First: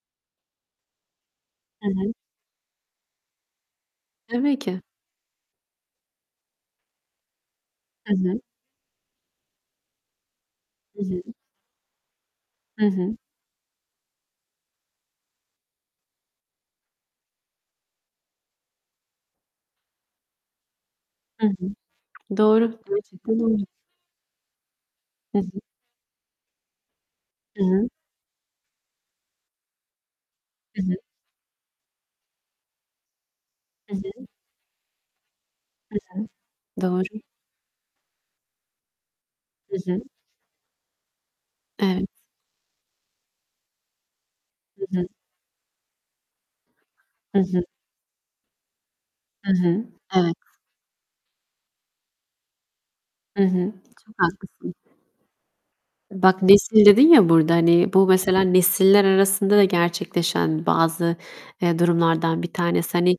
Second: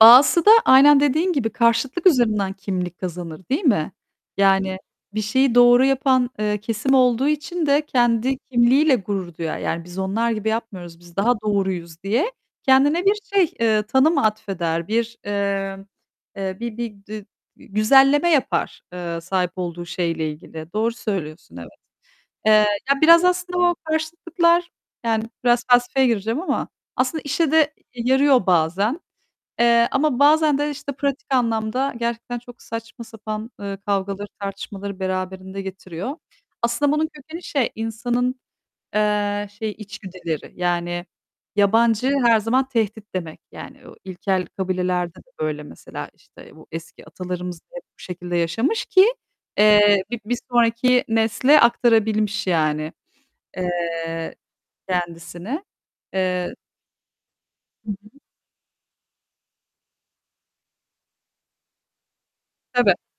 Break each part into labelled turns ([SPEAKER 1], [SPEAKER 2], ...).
[SPEAKER 1] Bazısı da aynen dediğin gibi
[SPEAKER 2] Hı
[SPEAKER 1] karşıtlık
[SPEAKER 2] hı.
[SPEAKER 1] üzerinden kimlik kazanır değil mi?
[SPEAKER 2] Tabii
[SPEAKER 1] Yani,
[SPEAKER 2] ki.
[SPEAKER 1] bir şeyi doğru yapan, eee, kesim olduğu için de
[SPEAKER 2] Hı
[SPEAKER 1] kendi
[SPEAKER 2] hı.
[SPEAKER 1] kimliğiyle gurur duyar. Yani biz onlar gibi yapmıyoruz,
[SPEAKER 2] Hı
[SPEAKER 1] biz
[SPEAKER 2] hı.
[SPEAKER 1] daha doğruyuz diye
[SPEAKER 2] Hı
[SPEAKER 1] kendine bir
[SPEAKER 2] hı.
[SPEAKER 1] şey, eee, tanım atfeder, bir, eee, eee, bir bir dü e düzenleme yapar, eee, sahip olduğu şeyle ilgili. Doğru
[SPEAKER 2] Hı
[SPEAKER 1] söylüyorsun evet.
[SPEAKER 2] hı.
[SPEAKER 1] Eee,
[SPEAKER 2] Doğru,
[SPEAKER 1] ya, biraz
[SPEAKER 2] gerçekten
[SPEAKER 1] aslında
[SPEAKER 2] öyle.
[SPEAKER 1] o karşıtlıklar yani
[SPEAKER 2] Hı hı.
[SPEAKER 1] biraz felsefeye gireceğim ama aslında işe de
[SPEAKER 2] Hı hı.
[SPEAKER 1] e yarıyor bazen, eee, ama bazen de
[SPEAKER 2] Hı
[SPEAKER 1] işte
[SPEAKER 2] hı.
[SPEAKER 1] pratik anlamda gerçekten çok saçma sapan, ııı,
[SPEAKER 2] Hı hı.
[SPEAKER 1] kavgaları tartışmaları beraberinde
[SPEAKER 2] Hı
[SPEAKER 1] getiriyor.
[SPEAKER 2] hı.
[SPEAKER 1] Aslında
[SPEAKER 2] Doğru.
[SPEAKER 1] bunun kökeni şey insanın, eee, şey
[SPEAKER 2] Hı hı.
[SPEAKER 1] içgüdüleri. Yani,
[SPEAKER 2] Evet.
[SPEAKER 1] yabancı her zaman tehdit demek. Yani, o ilkel
[SPEAKER 2] Hı hı.
[SPEAKER 1] kabilelerde de böyle mesela işte bu eski
[SPEAKER 2] Hı
[SPEAKER 1] atalarımız
[SPEAKER 2] hı.
[SPEAKER 1] da hep bu şekilde yaşamış ki,
[SPEAKER 2] Hı hı.
[SPEAKER 1] eee, bi
[SPEAKER 2] Evet.
[SPEAKER 1] bir sonraki nesle aktarabilmiş yani,
[SPEAKER 2] Hı hı. Çok
[SPEAKER 1] eee,
[SPEAKER 2] haklısın.
[SPEAKER 1] kendisini.
[SPEAKER 2] Bak
[SPEAKER 1] Eee
[SPEAKER 2] nesil dedin ya burada,
[SPEAKER 1] Hı
[SPEAKER 2] hani, bu
[SPEAKER 1] hı.
[SPEAKER 2] mesela nesiller arasında da gerçekleşen bazı, eee, durumlardan bir tanesi.
[SPEAKER 1] Tabii.
[SPEAKER 2] Hani,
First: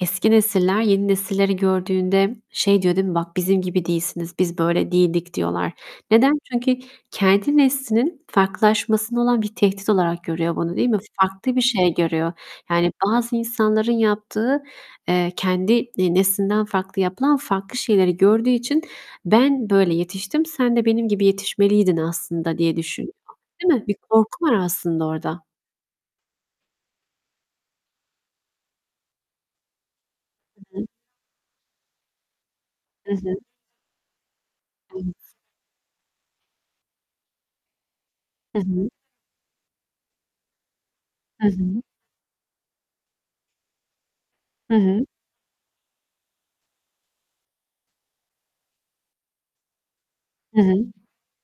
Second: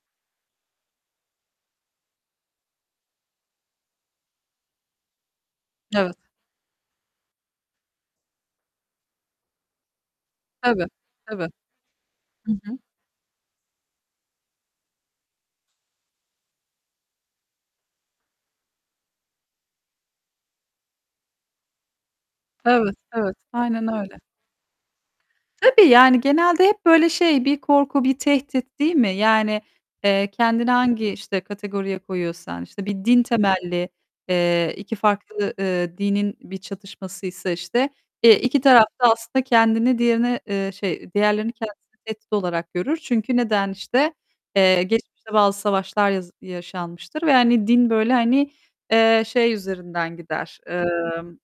[SPEAKER 2] eski nesiller, yeni nesilleri gördüğünde şey diyor değil mi? Bak bizim gibi değilsiniz, biz böyle değildik diyorlar.
[SPEAKER 1] Evet.
[SPEAKER 2] Neden? Çünkü kendi neslinin farklılaşmasında olan bir tehdit olarak görüyor bunu,
[SPEAKER 1] Tabii,
[SPEAKER 2] değil mi?
[SPEAKER 1] tabii.
[SPEAKER 2] Farklı bir şey görüyor,
[SPEAKER 1] Hı hı.
[SPEAKER 2] yani bazı insanların yaptığı, eee, kendi, e neslinden farklı yapılan, farklı şeyleri gördüğü için ben böyle yetiştim, sen de benim gibi yetişmeliydin aslında diye
[SPEAKER 1] Evet,
[SPEAKER 2] düşünüyor,
[SPEAKER 1] evet.
[SPEAKER 2] değil mi?
[SPEAKER 1] Aynen
[SPEAKER 2] Bir
[SPEAKER 1] öyle.
[SPEAKER 2] korku var aslında orada.
[SPEAKER 1] Tabii, yani genelde hep böyle şey bir korku bir tehdit değil mi? Yani, eee, kendini
[SPEAKER 2] Hı hı.
[SPEAKER 1] hangi işte kategoriye koyuyorsan, işte bir
[SPEAKER 2] Hı
[SPEAKER 1] din
[SPEAKER 2] hı.
[SPEAKER 1] temelli, eee, iki
[SPEAKER 2] Evet.
[SPEAKER 1] farklı, ııı, dinin bir çatışması ise işte, eee,
[SPEAKER 2] Hı
[SPEAKER 1] iki taraf
[SPEAKER 2] hı.
[SPEAKER 1] da aslında kendini diğerine, eee, şey,
[SPEAKER 2] Hı
[SPEAKER 1] diğerlerini
[SPEAKER 2] hı.
[SPEAKER 1] kendisine tehdit olarak görür. Çünkü neden işte,
[SPEAKER 2] Hı
[SPEAKER 1] eee,
[SPEAKER 2] hı.
[SPEAKER 1] geçmişte bazı savaşlar yaz yaşanmıştır ve hani din böyle hani, eee, şey üzerinden gider,
[SPEAKER 2] Hı hı.
[SPEAKER 1] emm.